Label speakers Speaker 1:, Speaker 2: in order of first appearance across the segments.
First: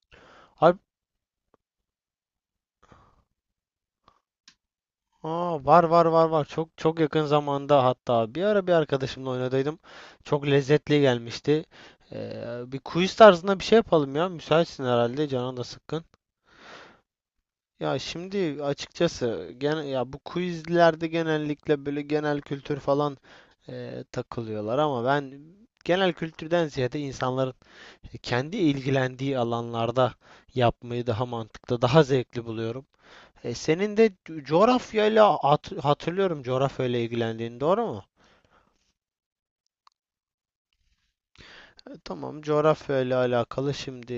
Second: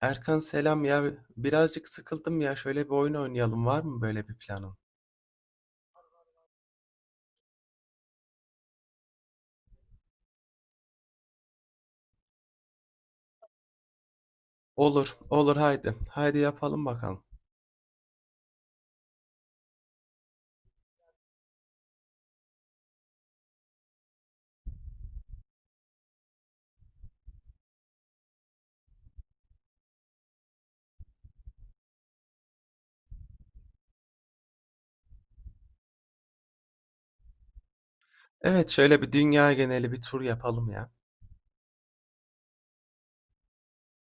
Speaker 1: Erkan
Speaker 2: Harp.
Speaker 1: selam ya. Birazcık sıkıldım ya. Şöyle bir oyun oynayalım. Var mı böyle bir planın?
Speaker 2: Aa, var var var var çok çok yakın zamanda hatta bir ara bir arkadaşımla oynadaydım. Çok lezzetli gelmişti. Bir quiz tarzında bir şey yapalım ya. Müsaitsin
Speaker 1: Olur,
Speaker 2: herhalde,
Speaker 1: olur,
Speaker 2: canın da
Speaker 1: haydi.
Speaker 2: sıkkın.
Speaker 1: Haydi, yapalım bakalım.
Speaker 2: Ya şimdi açıkçası gene ya bu quizlerde genellikle böyle genel kültür falan takılıyorlar, ama ben genel kültürden ziyade insanların kendi ilgilendiği alanlarda yapmayı daha mantıklı, daha zevkli buluyorum. Senin de coğrafyayla hatırlıyorum, coğrafyayla ilgilendiğini, doğru mu?
Speaker 1: Evet, şöyle bir dünya geneli bir tur yapalım ya.
Speaker 2: Tamam, coğrafyayla alakalı şimdi,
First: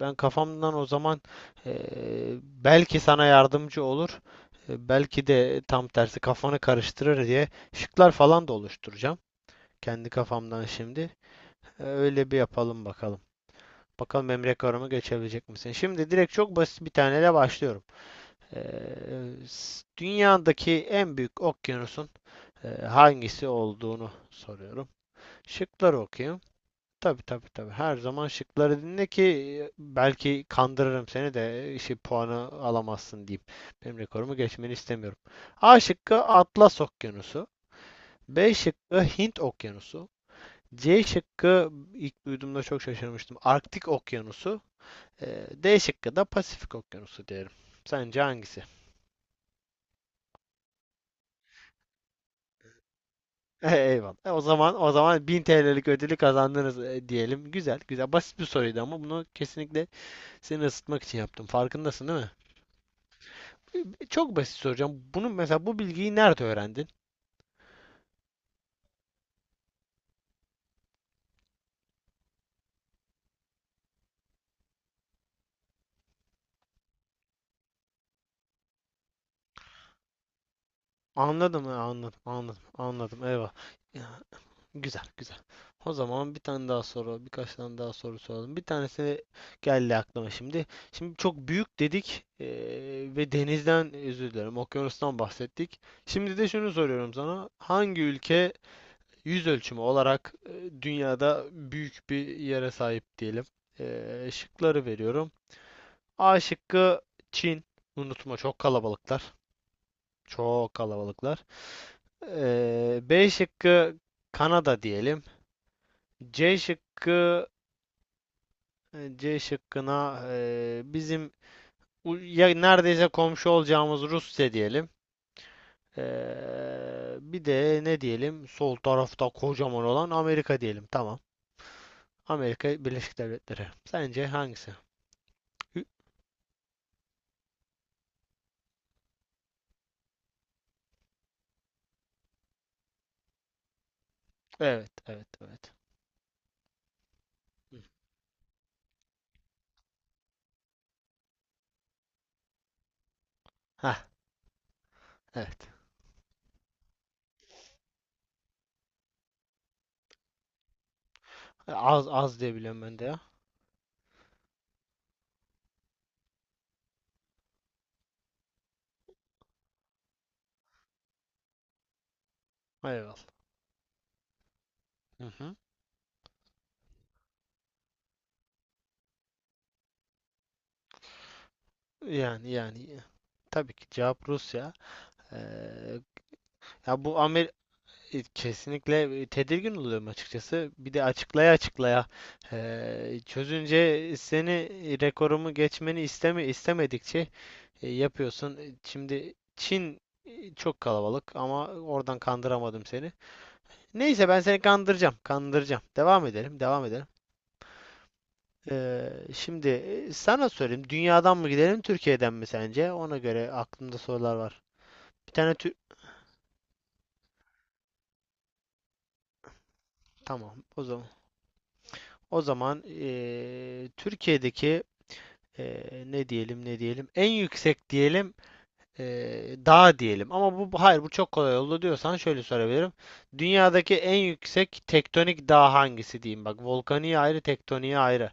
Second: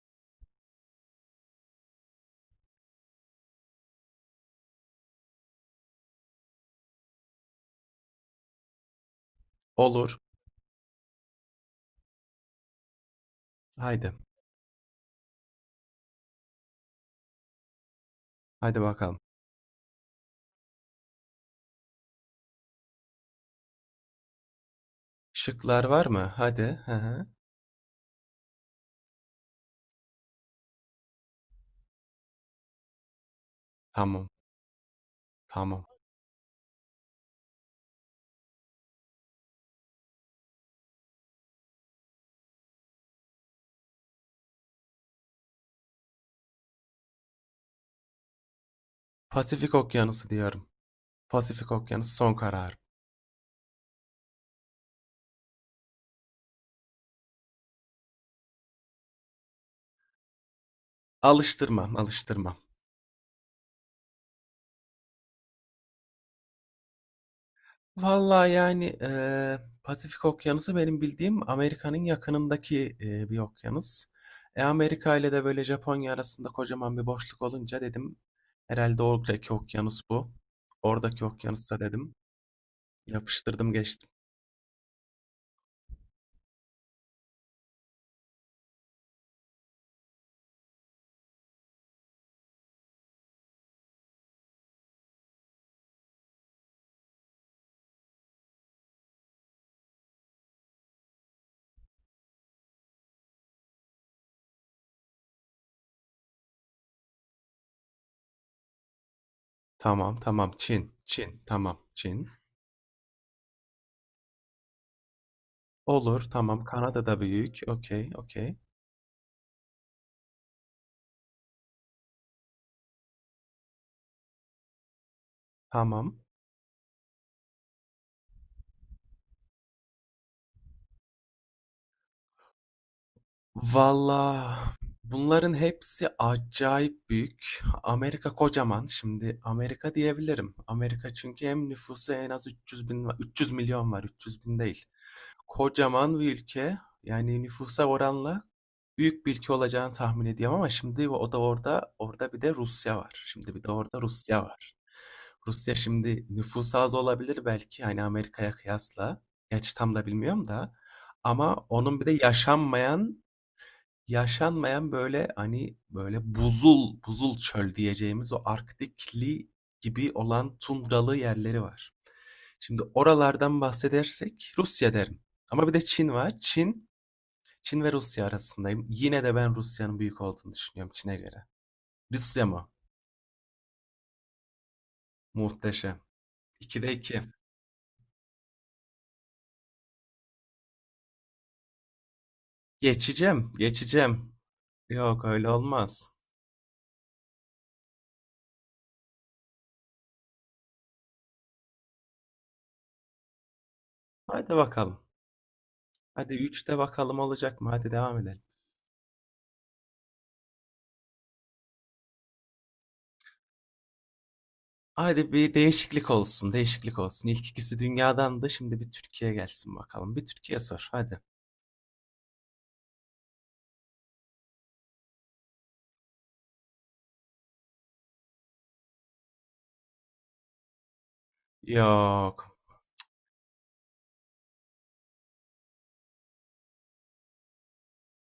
Speaker 2: ben kafamdan o zaman, e, belki sana yardımcı olur, belki de tam tersi kafanı karıştırır diye şıklar falan da oluşturacağım. Kendi
Speaker 1: Olur.
Speaker 2: kafamdan şimdi. Öyle bir yapalım bakalım.
Speaker 1: Haydi.
Speaker 2: Bakalım Emre Karım'ı geçebilecek misin? Şimdi direkt çok basit bir taneyle başlıyorum. E,
Speaker 1: Haydi bakalım.
Speaker 2: Dünyadaki en büyük okyanusun hangisi olduğunu soruyorum.
Speaker 1: Şıklar
Speaker 2: Şıkları
Speaker 1: var mı?
Speaker 2: okuyayım.
Speaker 1: Hadi. Hı
Speaker 2: Tabii
Speaker 1: hı.
Speaker 2: tabii tabii. Her zaman şıkları dinle ki belki kandırırım seni de işi, puanı alamazsın diyeyim. Benim
Speaker 1: Tamam,
Speaker 2: rekorumu geçmeni istemiyorum. A
Speaker 1: tamam.
Speaker 2: şıkkı Atlas Okyanusu. B şıkkı Hint Okyanusu. C şıkkı, ilk duyduğumda çok şaşırmıştım, Arktik Okyanusu. D şıkkı da Pasifik Okyanusu diyelim. Sence hangisi?
Speaker 1: Pasifik Okyanusu diyorum. Pasifik Okyanusu son kararım.
Speaker 2: Eyvallah. O zaman o zaman 1000 TL'lik ödülü kazandınız diyelim. Güzel, güzel. Basit bir soruydu ama bunu kesinlikle seni ısıtmak için yaptım.
Speaker 1: Alıştırmam,
Speaker 2: Farkındasın değil mi?
Speaker 1: alıştırmam.
Speaker 2: Çok basit soracağım. Bunu mesela, bu bilgiyi nerede öğrendin?
Speaker 1: Vallahi, yani, Pasifik Okyanusu benim bildiğim Amerika'nın yakınındaki, bir okyanus. Amerika ile de, böyle, Japonya arasında kocaman bir boşluk olunca dedim, herhalde oradaki okyanus bu. Oradaki
Speaker 2: Anladım,
Speaker 1: okyanusta dedim,
Speaker 2: anladım, anladım, anladım. Eyvallah.
Speaker 1: yapıştırdım
Speaker 2: Ya,
Speaker 1: geçtim.
Speaker 2: güzel, güzel. O zaman bir tane daha soru, birkaç tane daha soru soralım. Bir tanesi geldi aklıma şimdi. Şimdi çok büyük dedik, ve denizden, özür dilerim, okyanustan bahsettik. Şimdi de şunu soruyorum sana. Hangi ülke yüz ölçümü olarak dünyada büyük bir yere sahip diyelim. Şıkları veriyorum. A şıkkı Çin. Unutma, çok kalabalıklar.
Speaker 1: Tamam, tamam,
Speaker 2: Çok
Speaker 1: Çin, Çin,
Speaker 2: kalabalıklar.
Speaker 1: tamam, Çin.
Speaker 2: B şıkkı Kanada diyelim.
Speaker 1: Olur,
Speaker 2: C
Speaker 1: tamam, Kanada da
Speaker 2: şıkkı
Speaker 1: büyük, okay, okay,
Speaker 2: C şıkkına, bizim ya neredeyse komşu olacağımız, Rusya diyelim.
Speaker 1: tamam.
Speaker 2: Bir de ne diyelim? Sol tarafta kocaman olan Amerika diyelim. Tamam. Amerika Birleşik Devletleri. Sence
Speaker 1: Valla
Speaker 2: hangisi?
Speaker 1: bunların
Speaker 2: Hı,
Speaker 1: hepsi acayip büyük. Amerika kocaman. Şimdi Amerika diyebilirim. Amerika çünkü hem nüfusu en az 300 bin, va- 300 milyon var. 300 bin değil.
Speaker 2: evet, evet, evet.
Speaker 1: Kocaman bir ülke. Yani nüfusa oranla büyük bir ülke olacağını tahmin ediyorum ama şimdi o da orada bir de Rusya var. Şimdi bir de orada
Speaker 2: Ha,
Speaker 1: Rusya var.
Speaker 2: evet.
Speaker 1: Rusya şimdi nüfusu az olabilir belki hani Amerika'ya kıyasla. Gerçi tam da bilmiyorum da. Ama onun bir
Speaker 2: Az
Speaker 1: de
Speaker 2: az diye biliyorum ben de ya.
Speaker 1: yaşanmayan yaşanmayan, böyle, hani, böyle, buzul buzul çöl diyeceğimiz o Arktikli gibi olan tundralı yerleri var. Şimdi
Speaker 2: Eyvallah.
Speaker 1: oralardan bahsedersek Rusya derim
Speaker 2: Hı hı.
Speaker 1: ama bir de Çin var. Çin, Çin ve Rusya arasındayım. Yine de ben Rusya'nın büyük olduğunu düşünüyorum Çin'e göre. Rusya
Speaker 2: Yani
Speaker 1: mı?
Speaker 2: yani tabii ki cevap Rusya. Ee,
Speaker 1: Muhteşem. 2'de
Speaker 2: Ya
Speaker 1: 2.
Speaker 2: Kesinlikle tedirgin oluyorum açıkçası. Bir de açıklaya açıklaya,
Speaker 1: Geçeceğim,
Speaker 2: çözünce
Speaker 1: geçeceğim.
Speaker 2: seni,
Speaker 1: Yok, öyle
Speaker 2: rekorumu geçmeni
Speaker 1: olmaz.
Speaker 2: istemedikçe yapıyorsun. Şimdi Çin çok kalabalık ama oradan kandıramadım seni. Neyse, ben
Speaker 1: Haydi
Speaker 2: seni
Speaker 1: bakalım.
Speaker 2: kandıracağım, kandıracağım. Devam
Speaker 1: Hadi
Speaker 2: edelim,
Speaker 1: üçte
Speaker 2: devam edelim.
Speaker 1: bakalım olacak mı? Hadi devam edelim.
Speaker 2: Şimdi sana sorayım. Dünyadan mı gidelim, Türkiye'den mi sence? Ona göre aklımda sorular var.
Speaker 1: Hadi
Speaker 2: Bir
Speaker 1: bir
Speaker 2: tane tü...
Speaker 1: değişiklik olsun, değişiklik olsun. İlk ikisi dünyadan da şimdi bir Türkiye gelsin bakalım. Bir Türkiye
Speaker 2: Tamam, o
Speaker 1: sor,
Speaker 2: zaman.
Speaker 1: hadi.
Speaker 2: O zaman Türkiye'deki e, ne diyelim en yüksek diyelim e, dağ diyelim. Ama hayır, bu çok kolay oldu diyorsan şöyle
Speaker 1: Yok.
Speaker 2: sorabilirim. Dünyadaki en yüksek tektonik dağ hangisi diyeyim bak. Volkaniği ayrı, tektoniği ayrı.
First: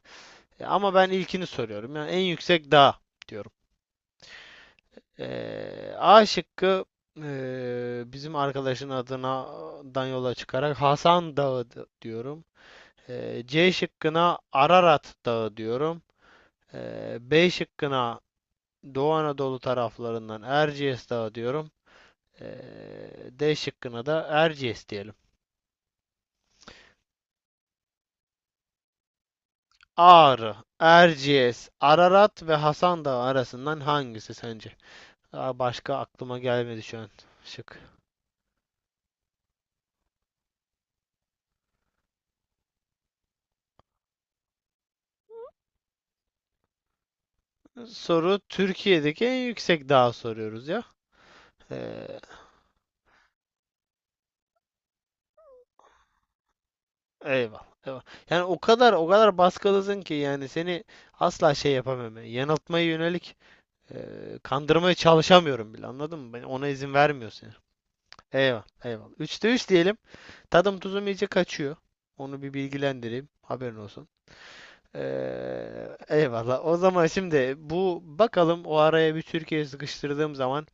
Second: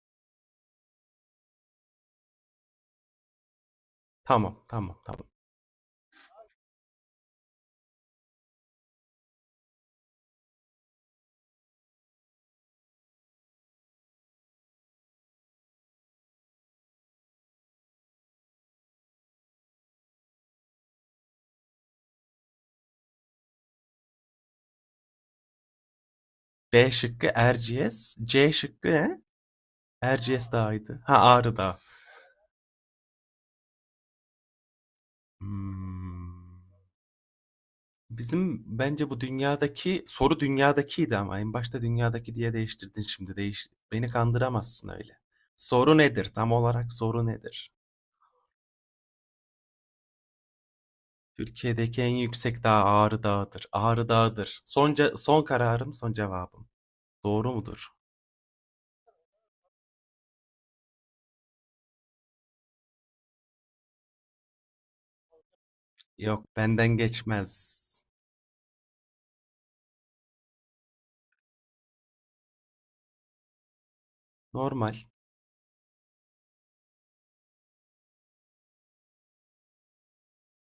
Speaker 2: Ama ben ilkini soruyorum. Yani en yüksek dağ diyorum.
Speaker 1: Tamam, tamam, tamam.
Speaker 2: A şıkkı, bizim arkadaşın adından yola çıkarak Hasan Dağı diyorum. C şıkkına Ararat Dağı diyorum. B şıkkına Doğu Anadolu taraflarından Erciyes Dağı diyorum. D şıkkına da Erciyes diyelim.
Speaker 1: B şıkkı Erciyes, C şıkkı ne? Erciyes
Speaker 2: Ağrı,
Speaker 1: Dağı'ydı. Ha, Ağrı
Speaker 2: Erciyes,
Speaker 1: Dağı.
Speaker 2: Ararat ve Hasan Dağı arasından hangisi sence? Daha başka
Speaker 1: Hmm.
Speaker 2: aklıma gelmedi şu an, şık.
Speaker 1: Bizim bence bu dünyadaki soru dünyadakiydi ama en başta dünyadaki diye değiştirdin şimdi. Değiş, beni kandıramazsın öyle. Soru nedir? Tam olarak soru nedir?
Speaker 2: Soru Türkiye'deki en yüksek dağı soruyoruz ya.
Speaker 1: Türkiye'deki
Speaker 2: Ee,
Speaker 1: en yüksek dağ Ağrı Dağı'dır. Ağrı Dağı'dır. Son, ce- son kararım, son cevabım. Doğru
Speaker 2: Eyvallah,
Speaker 1: mudur?
Speaker 2: eyvallah. Yani o kadar o kadar baskılısın ki, yani seni asla şey yapamıyorum, yani, yanıltmaya yönelik kandırmaya çalışamıyorum bile. Anladın mı? Ben
Speaker 1: Yok,
Speaker 2: ona izin
Speaker 1: benden
Speaker 2: vermiyorsun yani.
Speaker 1: geçmez.
Speaker 2: Eyvallah, eyvallah. Üçte üç diyelim. Tadım tuzum iyice kaçıyor. Onu bir bilgilendireyim. Haberin olsun.
Speaker 1: Normal.
Speaker 2: Eyvallah. O zaman şimdi, bu bakalım, o araya bir Türkiye sıkıştırdığım zaman,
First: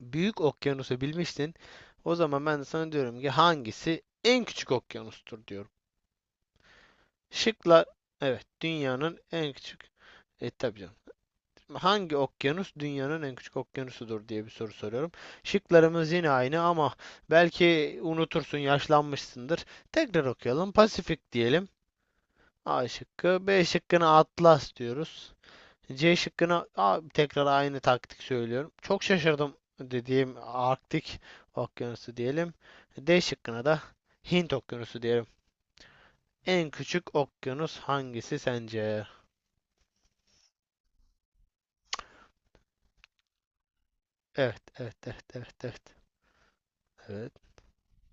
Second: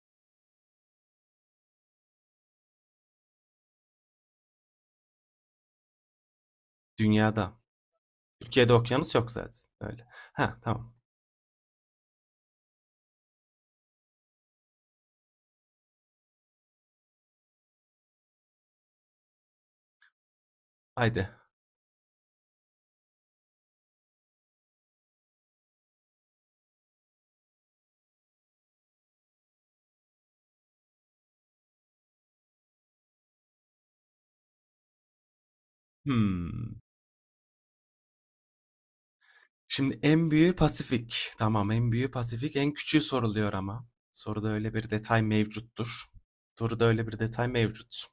Speaker 2: büyük okyanusu bilmiştin. O zaman ben de sana diyorum ki hangisi en küçük okyanustur diyorum.
Speaker 1: Dünyada.
Speaker 2: Şıklar, evet,
Speaker 1: Türkiye'de okyanus
Speaker 2: dünyanın
Speaker 1: yok
Speaker 2: en
Speaker 1: zaten.
Speaker 2: küçük,
Speaker 1: Öyle. Ha,
Speaker 2: tabii
Speaker 1: tamam.
Speaker 2: canım. Hangi okyanus dünyanın en küçük okyanusudur diye bir soru soruyorum. Şıklarımız yine aynı, ama belki unutursun, yaşlanmışsındır. Tekrar okuyalım.
Speaker 1: Haydi.
Speaker 2: Pasifik diyelim. A şıkkı. B şıkkına Atlas diyoruz. C şıkkına, a, tekrar aynı taktik söylüyorum, çok şaşırdım dediğim Arktik Okyanusu diyelim. D şıkkına da Hint Okyanusu diyelim. En
Speaker 1: Hmm.
Speaker 2: küçük okyanus hangisi sence?
Speaker 1: Şimdi en büyüğü Pasifik. Tamam, en büyüğü Pasifik. En küçüğü soruluyor ama. Soruda
Speaker 2: Evet,
Speaker 1: öyle bir
Speaker 2: evet,
Speaker 1: detay
Speaker 2: evet, evet, evet.
Speaker 1: mevcuttur. Soruda öyle bir
Speaker 2: Evet.
Speaker 1: detay mevcut.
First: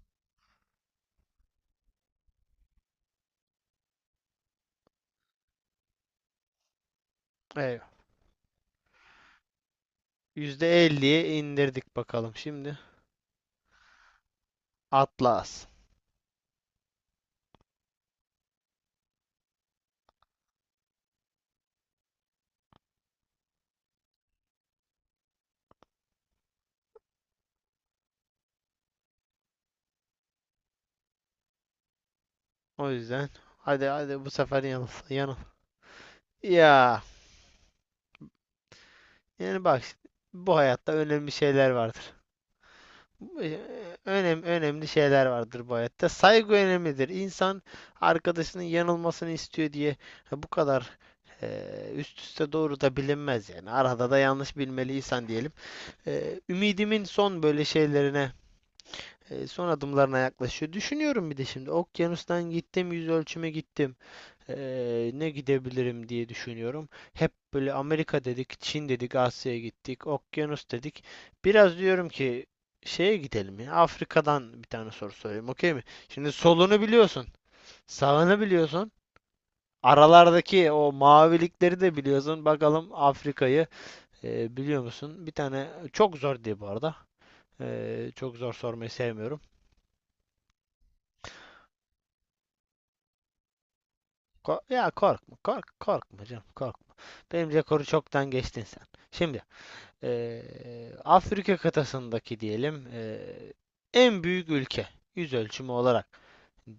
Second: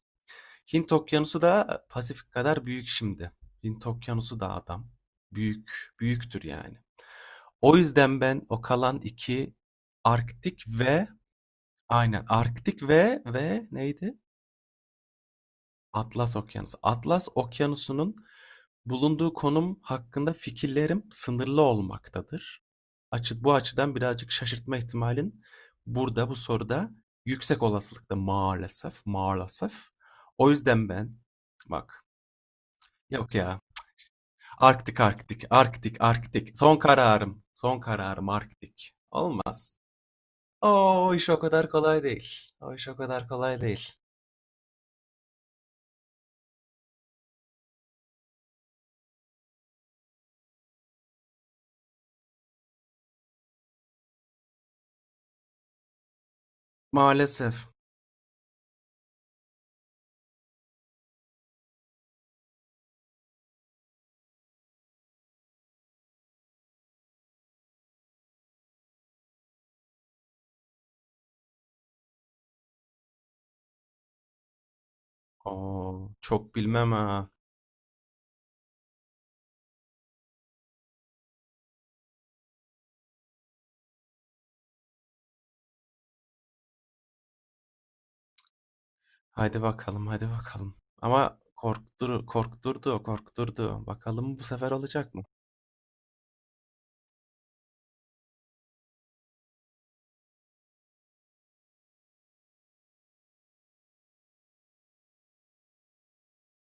Speaker 1: Hint Okyanusu da Pasifik kadar büyük şimdi. Hint Okyanusu da adam. Büyük, büyüktür yani. O
Speaker 2: Evet.
Speaker 1: yüzden ben o kalan iki, Arktik
Speaker 2: Yüzde
Speaker 1: ve
Speaker 2: elliye indirdik
Speaker 1: aynen
Speaker 2: bakalım şimdi.
Speaker 1: Arktik ve neydi?
Speaker 2: Atlas.
Speaker 1: Atlas Okyanusu. Atlas Okyanusu'nun bulunduğu konum hakkında fikirlerim sınırlı olmaktadır. Açı, bu açıdan birazcık şaşırtma ihtimalin burada bu soruda yüksek olasılıkta maalesef, maalesef. O yüzden ben, bak,
Speaker 2: O yüzden
Speaker 1: yok ya,
Speaker 2: hadi hadi bu sefer yanıl.
Speaker 1: Arktik,
Speaker 2: Yanıl.
Speaker 1: Arktik, Arktik, Arktik son
Speaker 2: Ya,
Speaker 1: kararım, son kararım Arktik.
Speaker 2: yani
Speaker 1: Olmaz.
Speaker 2: bak, bu hayatta
Speaker 1: O iş
Speaker 2: önemli
Speaker 1: o kadar
Speaker 2: şeyler
Speaker 1: kolay
Speaker 2: vardır.
Speaker 1: değil. O iş o kadar kolay değil.
Speaker 2: Önemli şeyler vardır bu hayatta. Saygı önemlidir. İnsan arkadaşının yanılmasını istiyor diye bu kadar üst üste doğru da bilinmez yani. Arada da yanlış bilmeli insan diyelim. Ümidimin son böyle
Speaker 1: Maalesef.
Speaker 2: şeylerine, son adımlarına yaklaşıyor. Düşünüyorum, bir de şimdi okyanustan gittim, yüz ölçüme gittim. Ne gidebilirim diye düşünüyorum. Hep böyle Amerika dedik, Çin dedik, Asya'ya gittik, okyanus dedik. Biraz diyorum ki şeye gidelim ya. Afrika'dan bir tane soru sorayım, okey mi?
Speaker 1: Oo,
Speaker 2: Şimdi
Speaker 1: çok
Speaker 2: solunu
Speaker 1: bilmem
Speaker 2: biliyorsun,
Speaker 1: ha.
Speaker 2: sağını biliyorsun. Aralardaki o mavilikleri de biliyorsun. Bakalım Afrika'yı biliyor musun? Bir tane çok zor diye bu arada. Çok zor sormayı sevmiyorum.
Speaker 1: Hadi bakalım, hadi bakalım. Ama korktur, korkturdu, korkturdu. Bakalım bu sefer
Speaker 2: Ya
Speaker 1: olacak mı?
Speaker 2: korkma, korkma canım, korkma. Benim rekoru çoktan geçtin sen. Şimdi Afrika kıtasındaki diyelim, en büyük ülke yüz ölçümü olarak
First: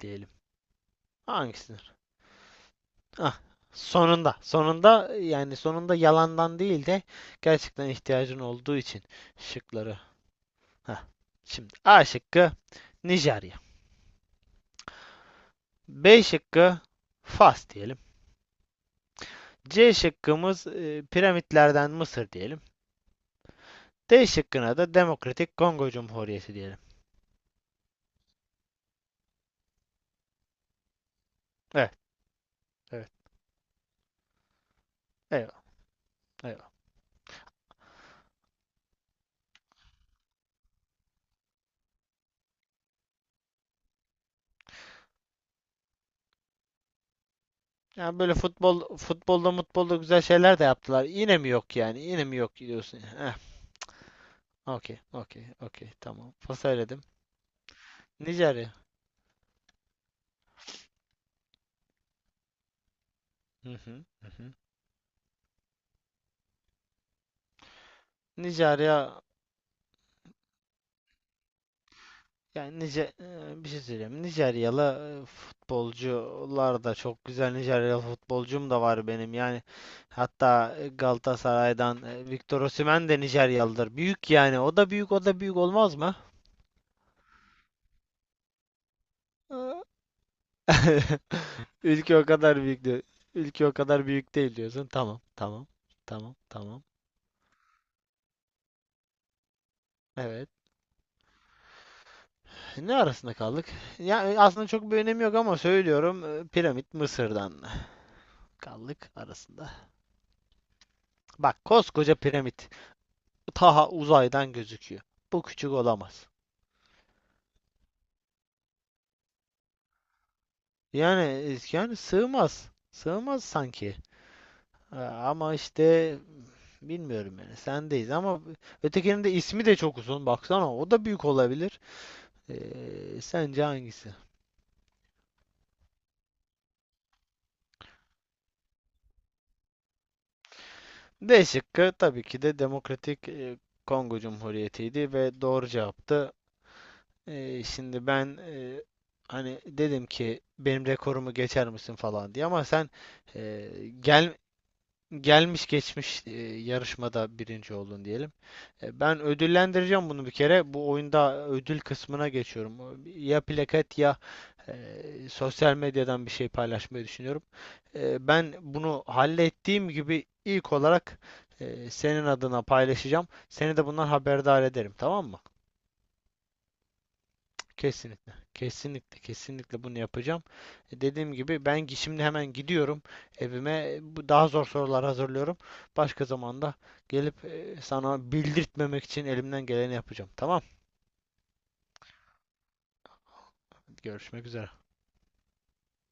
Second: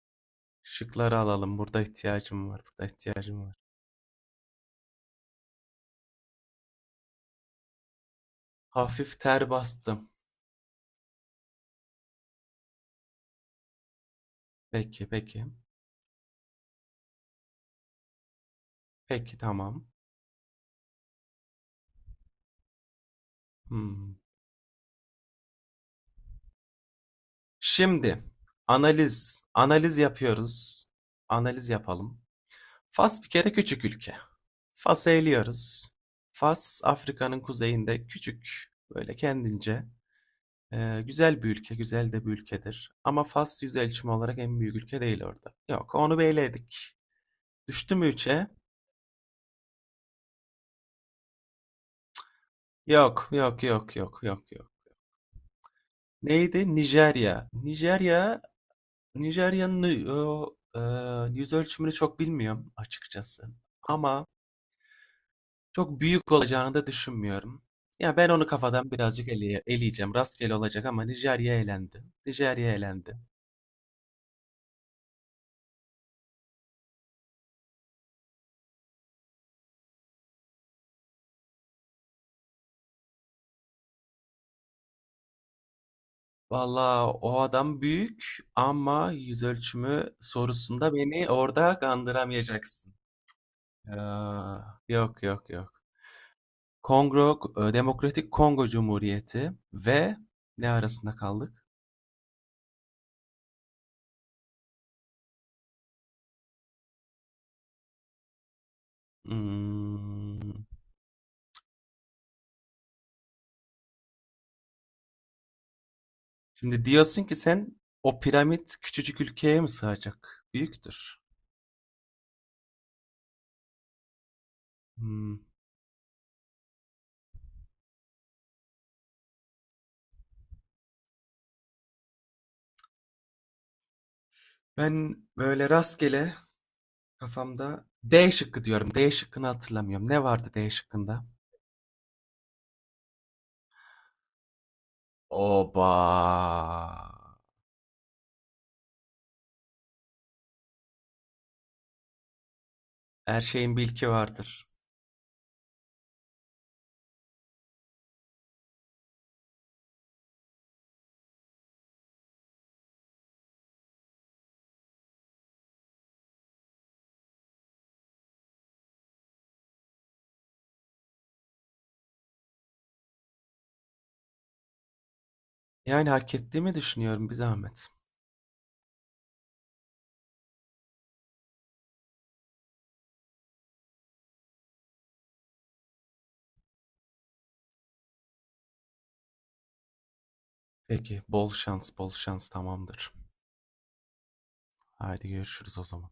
Speaker 2: diyelim.
Speaker 1: Şıkları alalım. Burada
Speaker 2: Hangisidir?
Speaker 1: ihtiyacım var, burada
Speaker 2: Ah,
Speaker 1: ihtiyacım var.
Speaker 2: sonunda, sonunda, yani sonunda, yalandan değil de gerçekten ihtiyacın olduğu için
Speaker 1: Hafif ter
Speaker 2: şıkları.
Speaker 1: bastım.
Speaker 2: Heh. Şimdi A şıkkı Nijerya.
Speaker 1: Peki, peki.
Speaker 2: B şıkkı Fas diyelim.
Speaker 1: Peki, tamam.
Speaker 2: C şıkkımız, piramitlerden Mısır diyelim.
Speaker 1: Hmm.
Speaker 2: D şıkkına da Demokratik Kongo Cumhuriyeti diyelim.
Speaker 1: Şimdi analiz, analiz yapıyoruz. Analiz
Speaker 2: Evet,
Speaker 1: yapalım. Fas
Speaker 2: evet.
Speaker 1: bir kere küçük ülke. Fas'ı
Speaker 2: Eyvallah,
Speaker 1: eliyoruz.
Speaker 2: eyvallah.
Speaker 1: Fas Afrika'nın kuzeyinde küçük, böyle kendince güzel bir ülke, güzel de bir ülkedir. Ama Fas yüz ölçümü olarak en büyük ülke değil orada. Yok, onu bir eledik. Düştü mü
Speaker 2: Yani böyle
Speaker 1: üçe?
Speaker 2: futbol, futbolda, mutbolda güzel şeyler de yaptılar. Yine mi yok yani? Yine mi yok diyorsun?
Speaker 1: Yok,
Speaker 2: Heh,
Speaker 1: yok, yok, yok, yok, yok.
Speaker 2: okey, okey, okey. Tamam.
Speaker 1: Neydi?
Speaker 2: Pasayladım.
Speaker 1: Nijerya. Nijerya,
Speaker 2: Nijerya.
Speaker 1: Nijerya'nın yüz ölçümünü çok bilmiyorum açıkçası.
Speaker 2: Hı hı,
Speaker 1: Ama
Speaker 2: hı hı.
Speaker 1: çok büyük olacağını da düşünmüyorum. Ya ben onu kafadan
Speaker 2: Nijerya,
Speaker 1: birazcık eleye- eleyeceğim. Rastgele olacak ama Nijerya elendi. Nijerya
Speaker 2: yani Nice
Speaker 1: elendi.
Speaker 2: bir şey söyleyeyim. Nijeryalı futbolcular da çok güzel. Nijeryalı futbolcum da var benim. Yani hatta Galatasaray'dan Victor Osimhen de Nijeryalıdır. Büyük yani. O da büyük, o da büyük olmaz mı?
Speaker 1: Valla o adam büyük ama yüz ölçümü sorusunda beni orada
Speaker 2: Ülke o kadar büyük
Speaker 1: kandıramayacaksın.
Speaker 2: diyor. Ülke o kadar büyük değil
Speaker 1: Ya,
Speaker 2: diyorsun. Tamam,
Speaker 1: yok, yok,
Speaker 2: tamam,
Speaker 1: yok.
Speaker 2: tamam, tamam.
Speaker 1: Kongo, Demokratik Kongo Cumhuriyeti ve
Speaker 2: Evet.
Speaker 1: ne arasında kaldık?
Speaker 2: Ne arasında kaldık? Ya aslında çok bir önemi yok ama söylüyorum. Piramit Mısır'dan kaldık arasında.
Speaker 1: Hmm.
Speaker 2: Bak, koskoca piramit. Taha uzaydan gözüküyor. Bu küçük olamaz.
Speaker 1: Şimdi diyorsun ki sen o piramit küçücük ülkeye mi sığacak? Büyüktür.
Speaker 2: Yani, yani sığmaz. Sığmaz sanki. Ha.
Speaker 1: Hmm.
Speaker 2: Ama işte bilmiyorum yani, sendeyiz ama, ötekinin de ismi de çok uzun, baksana, o da büyük olabilir. Sence hangisi?
Speaker 1: Ben böyle rastgele kafamda D şıkkı diyorum. D şıkkını hatırlamıyorum. Ne vardı D şıkkında?
Speaker 2: D şıkkı tabii ki de Demokratik, Kongo Cumhuriyeti'ydi ve doğru
Speaker 1: Oba.
Speaker 2: cevaptı. Şimdi ben, hani dedim ki benim rekorumu geçer misin falan diye, ama sen,
Speaker 1: Her
Speaker 2: e,
Speaker 1: şeyin bilki
Speaker 2: gel
Speaker 1: vardır.
Speaker 2: gelmiş geçmiş yarışmada birinci oldun diyelim. Ben ödüllendireceğim bunu bir kere. Bu oyunda ödül kısmına geçiyorum. Ya plaket ya e, sosyal medyadan bir şey paylaşmayı düşünüyorum. Ben bunu hallettiğim gibi ilk olarak senin adına paylaşacağım. Seni de bundan haberdar ederim, tamam mı?
Speaker 1: Yani hak ettiğimi düşünüyorum bir zahmet.
Speaker 2: Kesinlikle. Kesinlikle, kesinlikle bunu yapacağım. Dediğim gibi, ben şimdi hemen gidiyorum evime. Bu daha zor sorular hazırlıyorum. Başka zamanda gelip sana bildirtmemek için elimden geleni yapacağım. Tamam?
Speaker 1: Peki, bol şans, bol şans, tamamdır.
Speaker 2: Görüşmek üzere.
Speaker 1: Haydi görüşürüz o zaman.